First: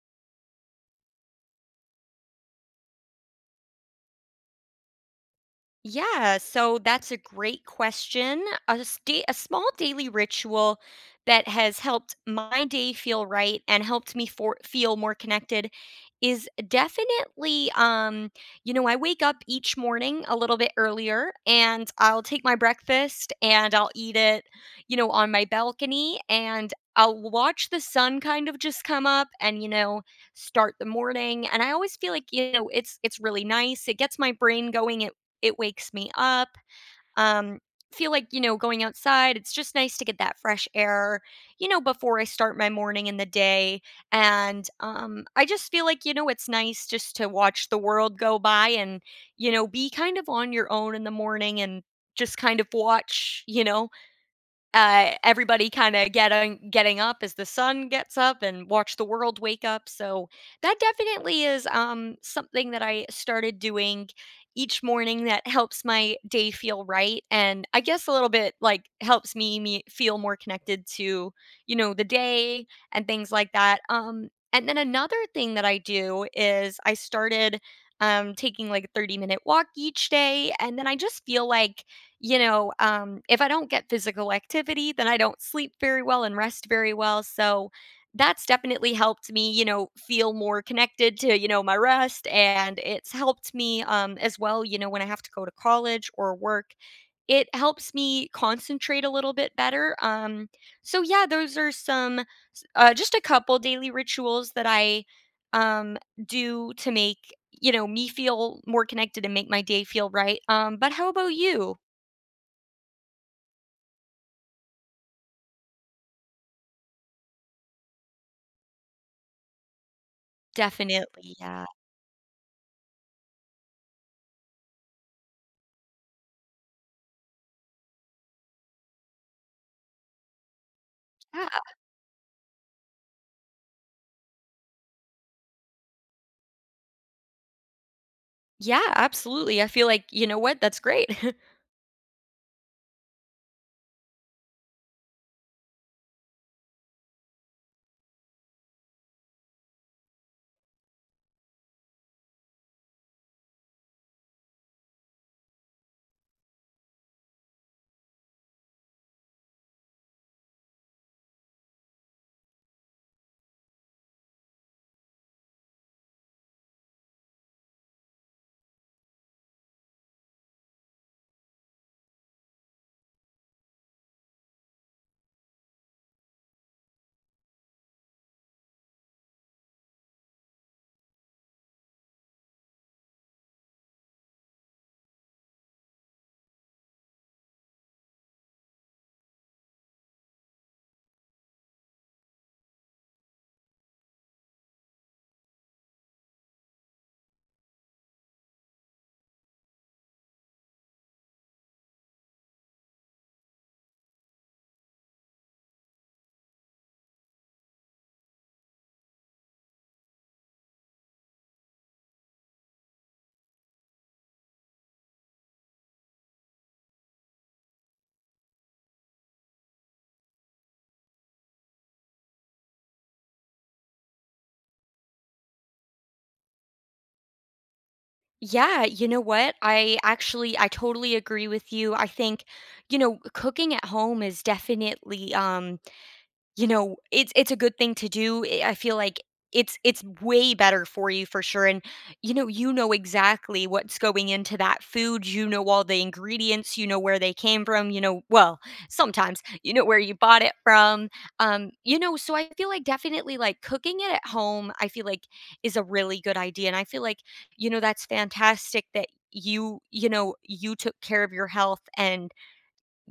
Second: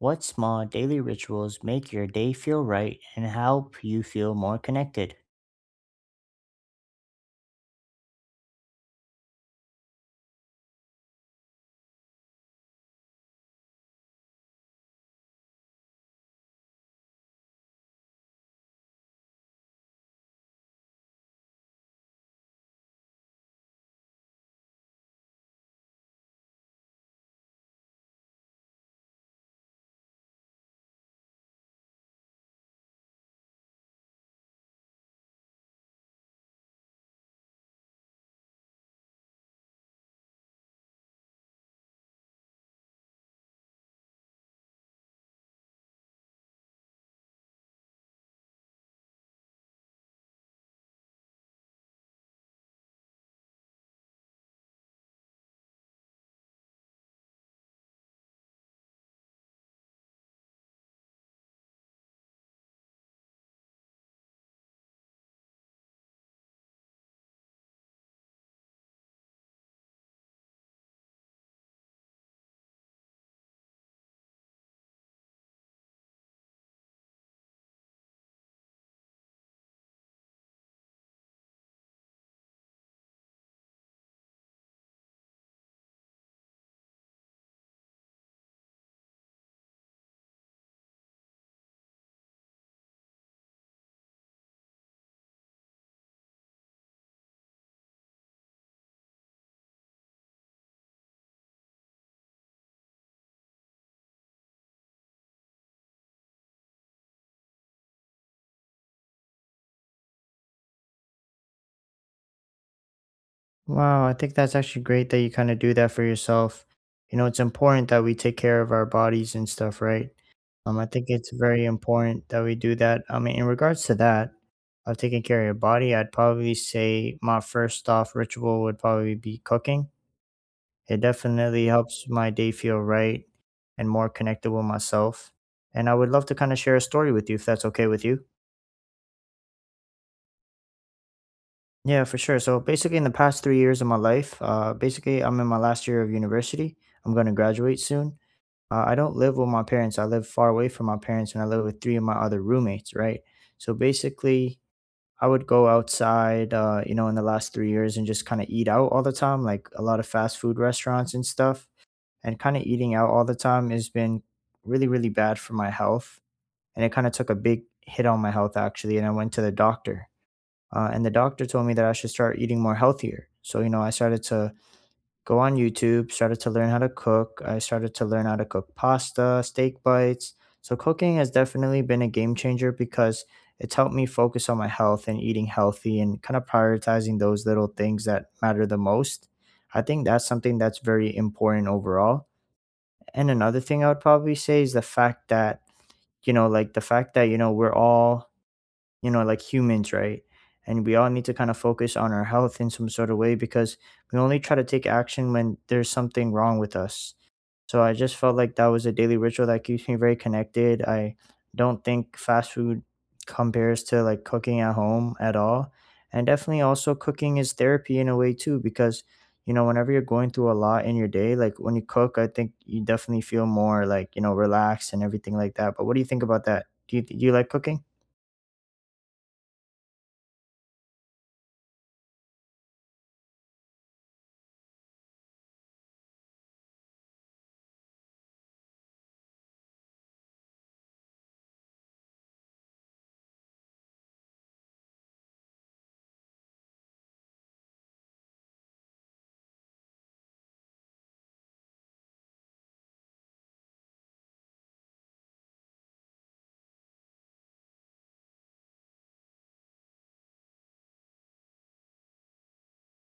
What small daily rituals make your day feel right and help you feel more connected? Yeah, so that's a great question. A small daily ritual that has helped my day feel right and helped me feel more connected is definitely you know, I wake up each morning a little bit earlier and I'll take my breakfast and I'll eat it, you know, on my balcony and I'll watch the sun kind of just come up and, you know, start the morning. And I always feel like, you know, it's really nice. It gets my brain going. It wakes me up. Um, Feel like, you know, going outside, it's just nice to get that fresh air, you know, before I start my morning in the day. And I just feel like, you know, it's nice just to watch the world go by and, you know, be kind of on your own in the morning and just kind of watch, you know, everybody kinda getting up as the sun gets up and watch the world wake up. So that definitely is, something that I started doing each morning that helps my day feel right. And I guess a little bit, like, helps me feel more connected to, you know, the day and things like that. And then another thing that I do is I started, taking, like, a 30-minute-minute walk each day. And then I just feel like, you know, if I don't get physical activity, then I don't sleep very well and rest very well. So that's definitely helped me, you know, feel more connected to, you know, my rest. And it's helped me, as well, you know, when I have to go to college or work. It helps me concentrate a little bit better. So yeah, those are just a couple daily rituals that I um, do to make, you know, me feel more connected and make my day feel right. But how about you? Wow, I think that's actually great that you kind of do that for yourself. You know, it's important that we take care of our bodies and stuff, right? I think it's Definitely, very yeah. important that we do that. I mean, in regards to that, of taking care of your body, I'd probably say my first off ritual would probably be cooking. It Yeah. definitely helps my day feel right and more connected with myself. And I would love to kind of share a story with you if that's okay with you. Yeah, absolutely. I feel like, you know what, that's great. Yeah, for sure. So basically, in the past 3 years of my life, basically, I'm in my last year of university. I'm going to graduate soon. I don't live with my parents. I live far away from my parents, and I live with three of my other roommates. Right. So basically, I would go outside, you know, in the last 3 years and just kind of eat out all the time, like a lot of fast food restaurants and stuff. And kind of eating out all the time has been really, really bad for my health, and it kind of took a big hit on my health actually. And I went to the doctor and the doctor told me that I should start eating more healthier. So, you know, I started to go on YouTube, started to learn how to cook. I started to learn how to cook pasta, steak bites. So, cooking has definitely been a game changer because it's helped me focus on my health and eating healthy and kind of prioritizing those little things that matter the most. I think that's something that's very important overall. And another thing I would probably say is the fact that, you know, like the fact that, you know, we're all you know, like humans, right? And we all need to kind of focus on our health in some sort of way because we only try to take action when there's something wrong with us. So I just felt like that was a daily ritual that keeps me very connected. I don't think fast food compares to like cooking at home at all. And definitely also cooking is therapy in a way too, because you know, whenever you're going through a lot in your day, like when you cook, I think you definitely feel more like, you know, relaxed and everything like that. But what do you think about that? Do you like cooking? Yeah, you know what, I totally agree with you. I think, you know, cooking at home is definitely, um— you know, it's a good thing to do, eh? I feel like it's way better for you for sure. And, you know exactly what's going into that food. You know all the ingredients, you know where they came from, you know, well, sometimes, you know where you bought it from. You know, so I feel like definitely, like, cooking it at home, I feel like is a really good idea. And I feel like, you know, that's fantastic that you know, you took care of your health and,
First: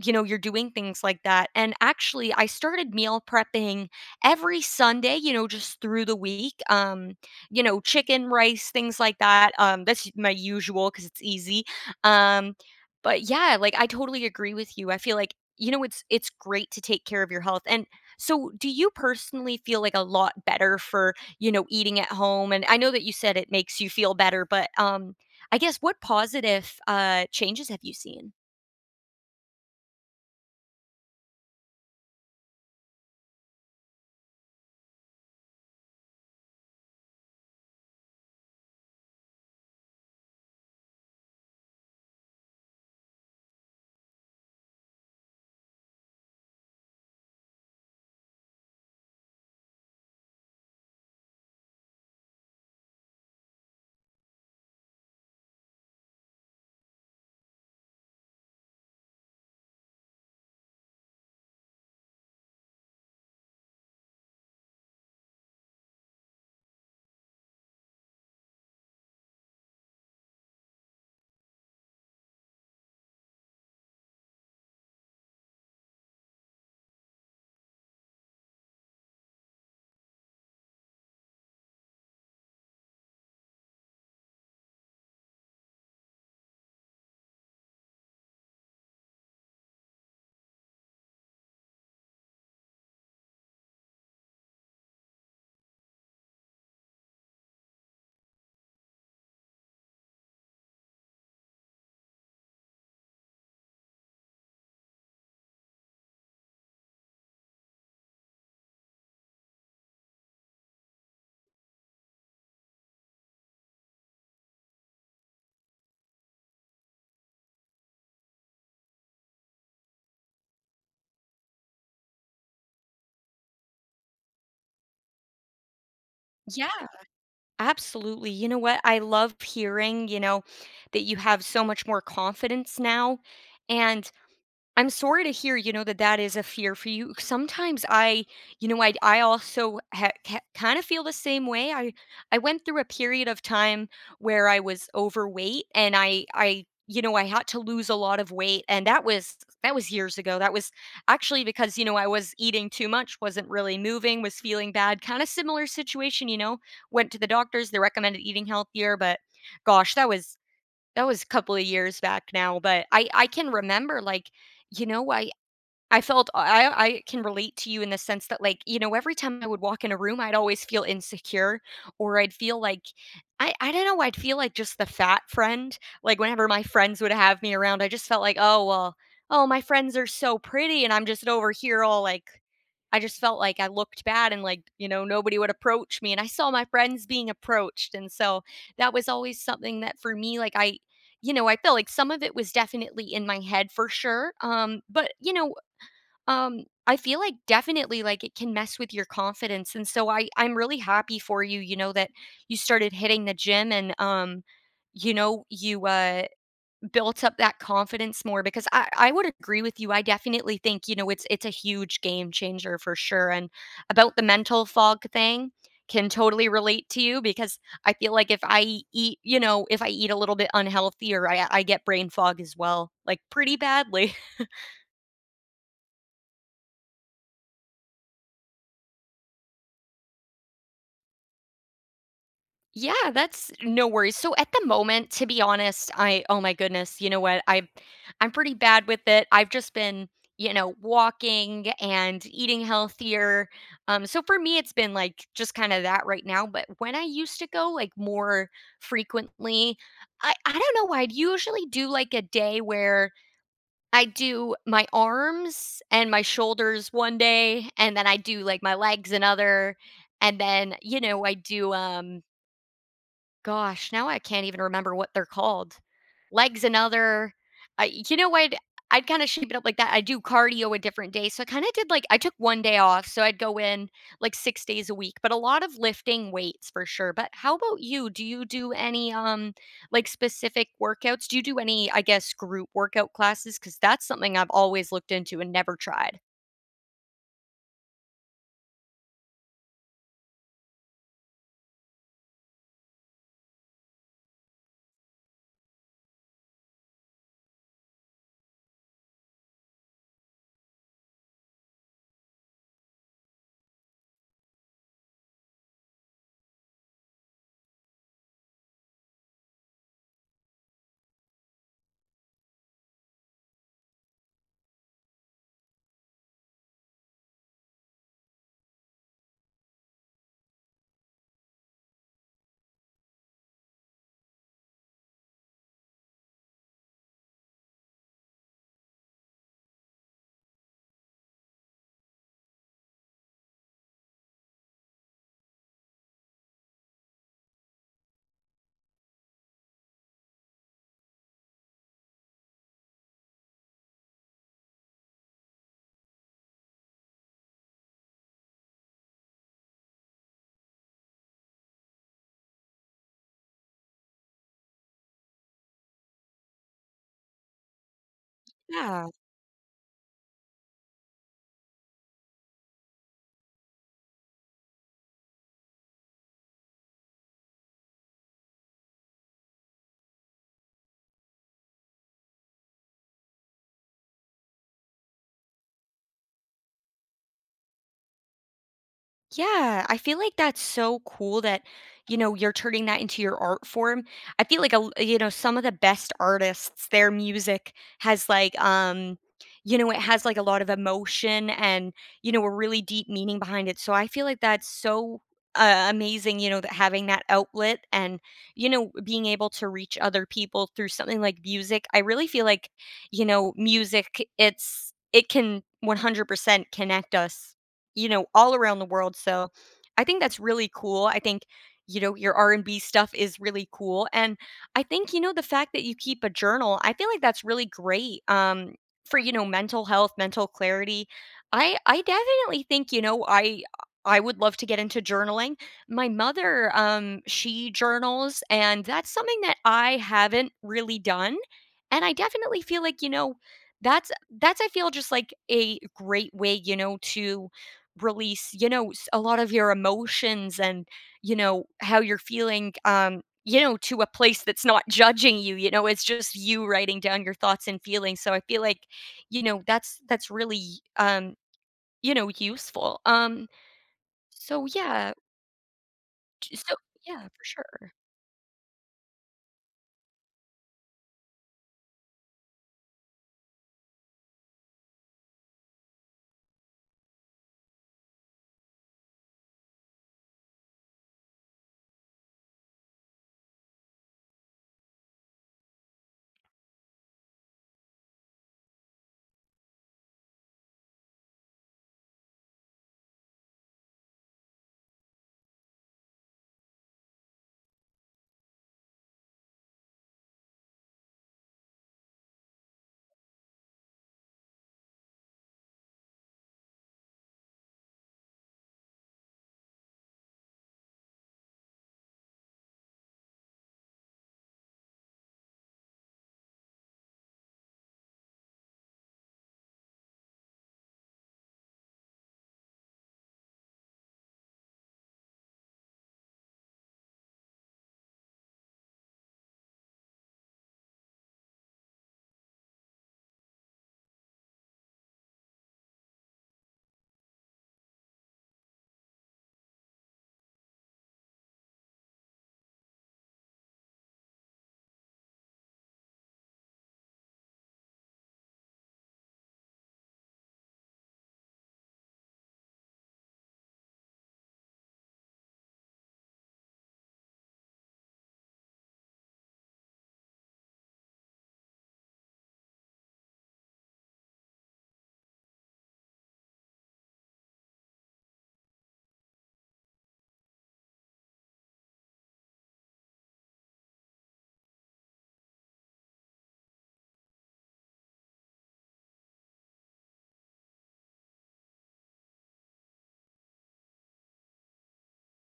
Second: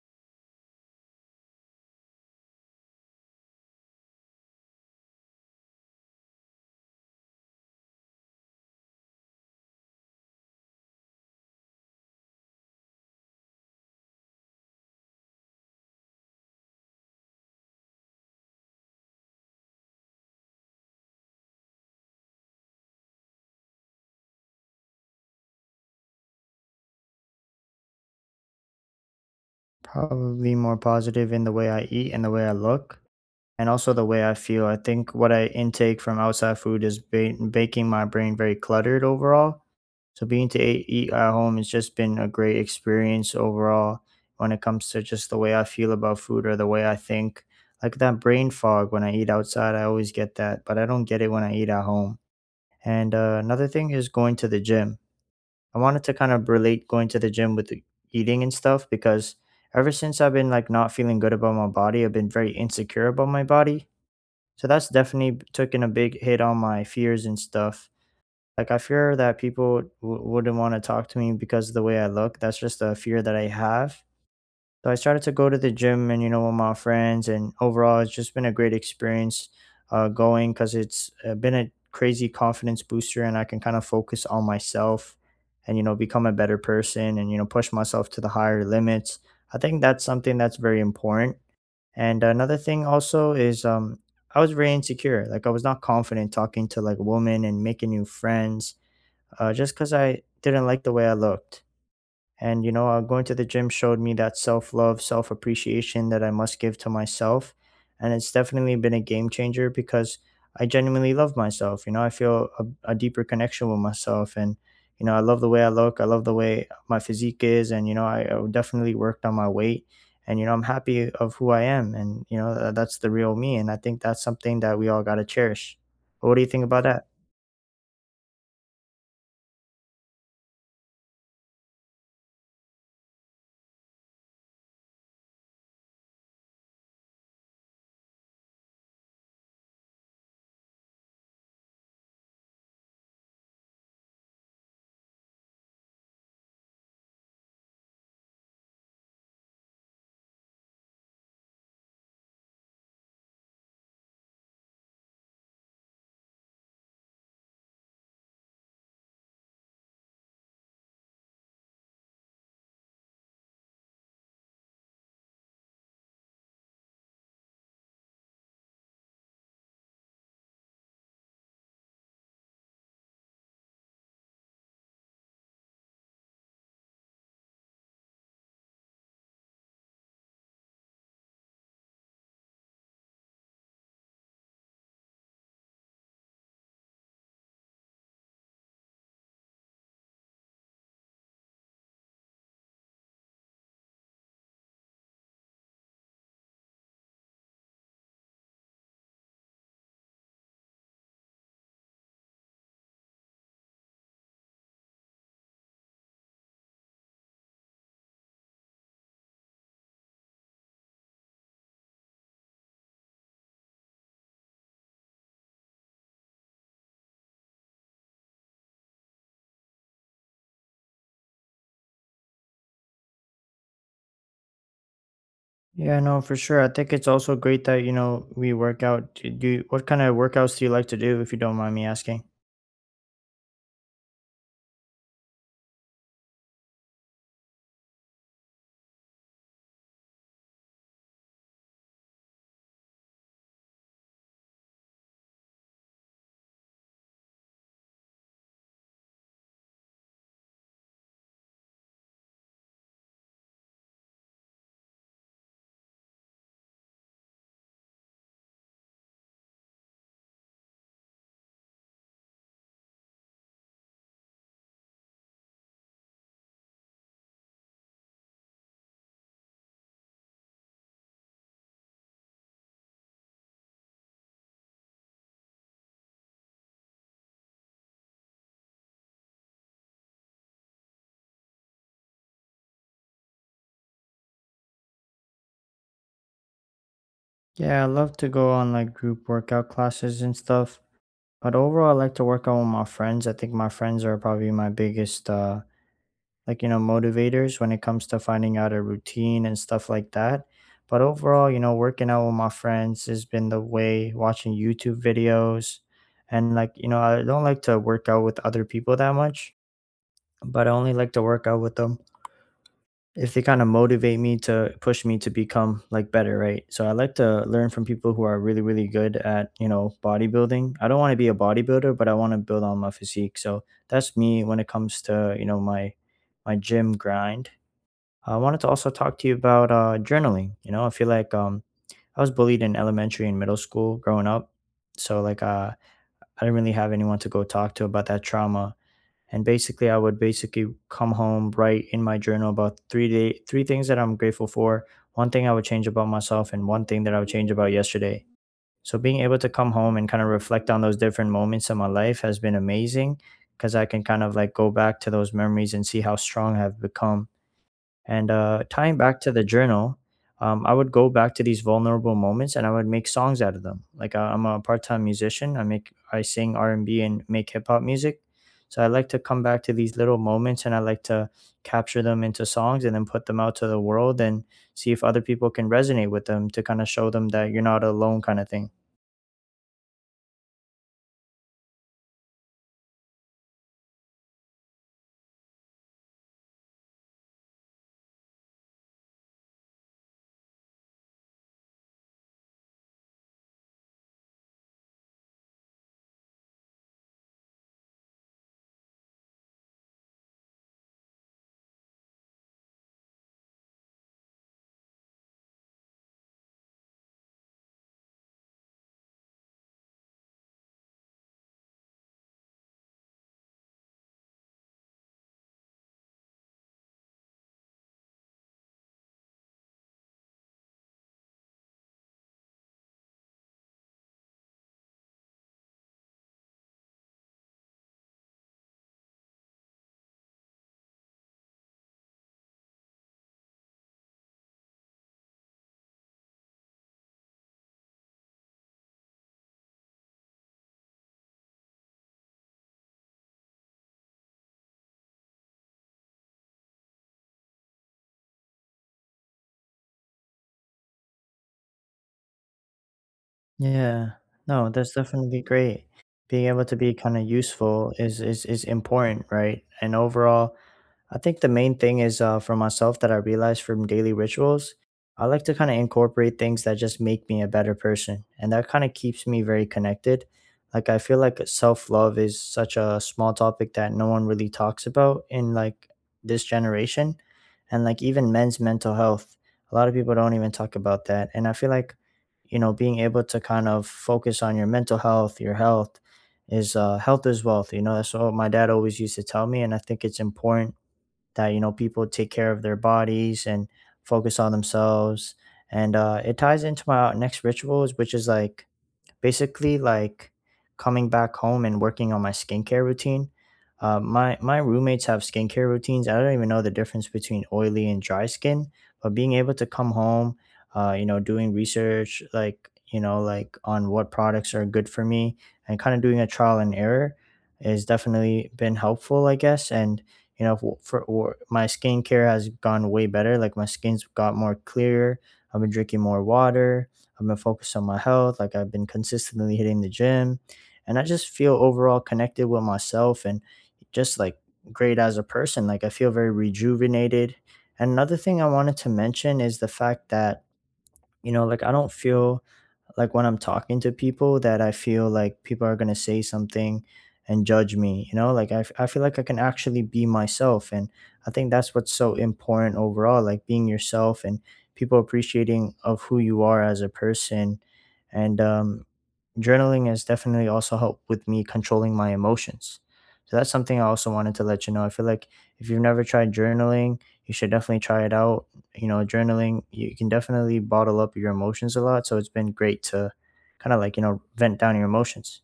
you know, you're doing things like that. And actually, I started meal prepping every Sunday, you know, just through the week. You know, chicken, rice, things like that. That's my usual because it's easy. Um, but yeah, like, I totally agree with you. I feel like, you know, it's great to take care of your health. And so, do you personally feel like a lot better for, you know, eating at home? And I know that you said it makes you feel better, but I guess what positive changes have you seen? Probably more positive in the way I eat and the way I look, and also the way I feel. I think what I intake from outside food is making my brain very cluttered overall. So being to eat at home has just been a great experience overall when it comes to just the way I feel about food or the way I think. Like that brain fog when I eat outside, I always get that, but I don't get it when I eat at home. And another thing is going to the gym. I wanted to kind of relate going to the gym with the eating and stuff because ever since I've been like not feeling good about my body, I've been very insecure about my body. So that's definitely taken a big hit on my fears and stuff. Like I fear that people wouldn't want to talk to me because of the way I look. That's just a fear that I have. So I started to go to the gym and you know with my friends, and overall it's just been a great experience going because it's been a crazy confidence booster, and I can kind of focus on myself and you know become a better person and you know push myself to the higher limits. I think that's something that's very important. And another thing also is I was very insecure. Like I was not confident talking to like women and making new friends, just because I didn't like the way I looked. And, you know, going to the gym showed me that self love, self appreciation that I must give to myself. And it's definitely been a game changer because I genuinely love myself. You know, I feel a deeper connection with myself. And, you know, I love the way I look. I love the way my physique is. And, you know, I definitely worked on my weight. And, you know, I'm happy of who I am. And, you know, that's the real me. And I think that's something that we all got to cherish. What do you think Yeah. about that? Absolutely. You know what? I love hearing, you know, that you have so much more confidence now. And I'm sorry to hear, you know, that that is a fear for you. Sometimes I, you know, I kind of feel the same way. I went through a period of time where I was overweight and I you know, I had to lose a lot of weight. And that was— that was years ago. That was actually because, you know, I was eating too much, wasn't really moving, was feeling bad. Kind of similar situation, you know. Went to the doctors, they recommended eating healthier, but gosh, that was— that was a couple of years back now. But I can remember, like, you know, I felt I can relate to you in the sense that, like, you know, every time I would walk in a room, I'd always feel insecure, or I'd feel like— I don't know, I'd feel like just the fat friend. Like, whenever my friends would have me around, I just felt like, "Oh, well, oh, my friends are so pretty and I'm just over here all like—" I just felt like I looked bad and, like, you know, nobody would approach me and I saw my friends being approached. And so that was always something that for me, like, I you know, I felt like some of it was definitely in my head for sure. But, you know, I feel like definitely, like, it can mess with your confidence. And so I'm really happy for you, you know, that you started hitting the gym. And you know, you built up that confidence more because I would agree with you. I definitely think, you know, it's a huge game changer for sure. And about the mental fog thing, can totally relate to you because I feel like if I eat, you know, if I eat a little bit unhealthy, or I get brain fog as well, like, pretty badly. Yeah, no, for sure. I think it's also great that, you know, we work out. What kind of workouts do you like to do, if you don't mind me asking? Yeah, that's no worries. So at the moment, to be honest, I— oh my goodness, you know what? I'm pretty bad with it. I've just been, you know, walking and eating healthier. So for me it's been like just kind of that right now. But when I used to go like more frequently, I don't know why, I'd usually do like a day where I do my arms and my shoulders one day and then I do like my legs another. And then, you know, I do um— gosh, now I can't even remember what they're called. Leg's another— I— you know what? I'd kinda shape it up like that. I do cardio a different day. So I kinda did, like, I took 1 day off, so I'd go in, like, 6 days a week. But a lot of lifting weights for sure. But how about you? Do you do any, like, specific workouts? Do you do any, I guess, group workout classes? Because that's something I've always looked into and never tried. Yeah, I love to go on like group workout classes and stuff. But overall, I like to work out with my friends. I think my friends are probably my biggest, like, you know, motivators when it comes to finding out a routine and stuff like that. But overall, you know, working out with my friends has been the way, watching YouTube videos. And like, you know, I don't like to work out with other people that much, but I only like to work out with them if they kind of motivate me to push me to become like better, right? So I like to learn from people who are really, really good at, you know, bodybuilding. I don't want to be a bodybuilder, but I want to build on my physique. So that's me when it comes to, you know, my gym grind. I wanted to also talk to you about journaling. You know, I feel like I was bullied in elementary and middle school growing up. So like I didn't really have anyone to go talk to about that trauma, and basically I would basically come home, write in my journal about three things that I'm grateful for, one thing I would change about myself, and one thing that I would change about yesterday. So being able to come home and kind of reflect on those different moments in my life has been amazing because I can kind of like go back to those memories and see how strong I've become. And tying Yeah. back to the journal, I would go back to these vulnerable moments and I would make songs out of them. Like I'm a part-time musician. I sing R and B and make hip hop music. So I like to come back to these little moments and I like to capture them into songs and then put them out to the world and see if other people can resonate with them to kind of show them that you're not alone kind of thing. Yeah, I feel like that's so cool that, you know, you're turning that into your art form. I feel like a l you know, some of the best artists, their music has like, you know, it has like a lot of emotion and, you know, a really deep meaning behind it. So I feel like that's so amazing, you know, that having that outlet and, you know, being able to reach other people through something like music. I really feel like, you know, music, it's, it can 100% connect us, you know, all around the world. So I think that's really cool. I think, you know, your R&B stuff is really cool. And I think, you know, the fact that you keep a journal, I feel like that's really great, for, you know, mental health, mental clarity. I definitely think, you know, I would love to get into journaling. My mother, she journals, and that's something that I haven't really done. And I definitely feel like, you know, that's that's I feel just like a great way, you know, to release, you know, a lot of your emotions and, you know, how you're feeling, you know, to a place that's not judging you. You know, it's just you writing down your thoughts and feelings. So I feel like, you know, that's really, um, you know, useful. Yeah. so No, that's yeah, definitely great. Being j- able so to be kind yeah, of for sure. useful is important, right? And overall, I think the main thing is for myself that I realized from daily rituals, I like to kind of incorporate things that just make me a better person. And that kind of keeps me very connected. Like, I feel like self love is such a small topic that no one really talks about in like this generation. And like, even men's mental health, a lot of people don't even talk about that. And I feel like, you know, being able to kind of focus on your mental health, your health is wealth. You know, that's what my dad always used to tell me. And I think it's important that you know people take care of their bodies and focus on themselves. And it ties into my next rituals, which is like basically like coming back home and working on my skincare routine. My roommates have skincare routines. I don't even know the difference between oily and dry skin, but being able to come home, you know, doing research like you know like on what products are good for me and kind of doing a trial and error has definitely been helpful, I guess. And you know, for or my skincare has gone way better. Like my skin's got more clear. I've been drinking more water. I've been focused on my health, like I've been consistently hitting the gym, and I just feel overall connected with myself and just like great as a person. Like I feel very rejuvenated. And another thing I wanted to mention is the fact that, you know, like I don't feel like when I'm talking to people that I feel like people are going to say something and judge me, you know? Like I feel like I can actually be myself. And I think that's what's so important overall, like being yourself and people appreciating of who you are as a person. And journaling has definitely also helped with me controlling my emotions. So that's something I also wanted to let you know. I feel like if you've never tried journaling, you should definitely try it out. You know, journaling, you can definitely bottle up your emotions a lot, so it's been great to kind of like you know vent down your emotions.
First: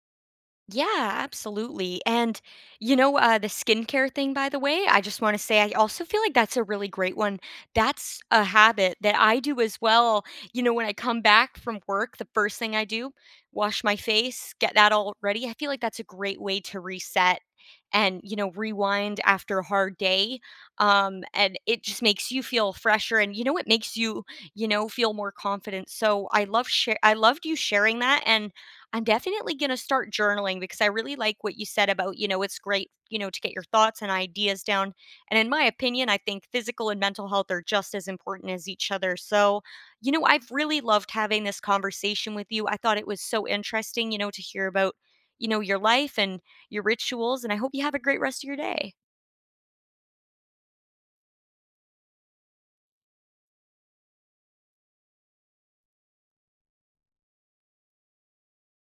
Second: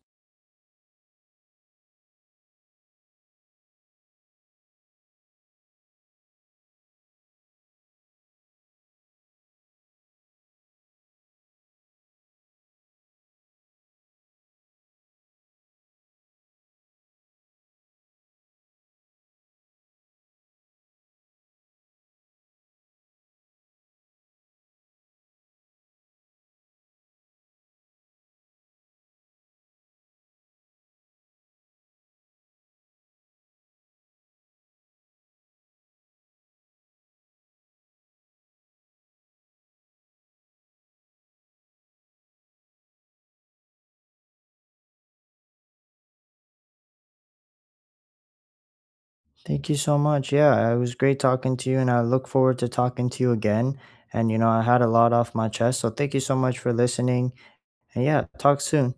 Yeah, absolutely. And, you know, the skincare thing, by the way, I just want to say I also feel like that's a really great one. That's a habit that I do as well. You know, when I come back from work, the first thing I do, wash my face, get that all ready. I feel like that's a great way to reset and, you know, rewind after a hard day. And it just makes you feel fresher and, you know, it makes you, you know, feel more confident. So I love share I loved you sharing that. And I'm definitely going to start journaling because I really like what you said about, you know, it's great, you know, to get your thoughts and ideas down. And in my opinion, I think physical and mental health are just as important as each other. So, you know, I've really loved having this conversation with you. I thought it was so interesting, you know, to hear about, you know, your life and your rituals. And I hope you have a great rest of your day. Thank you so much. Yeah, it was great talking to you and I look forward to talking to you again. And you know I had a lot off my chest, so thank you so much for listening. And yeah, talk soon.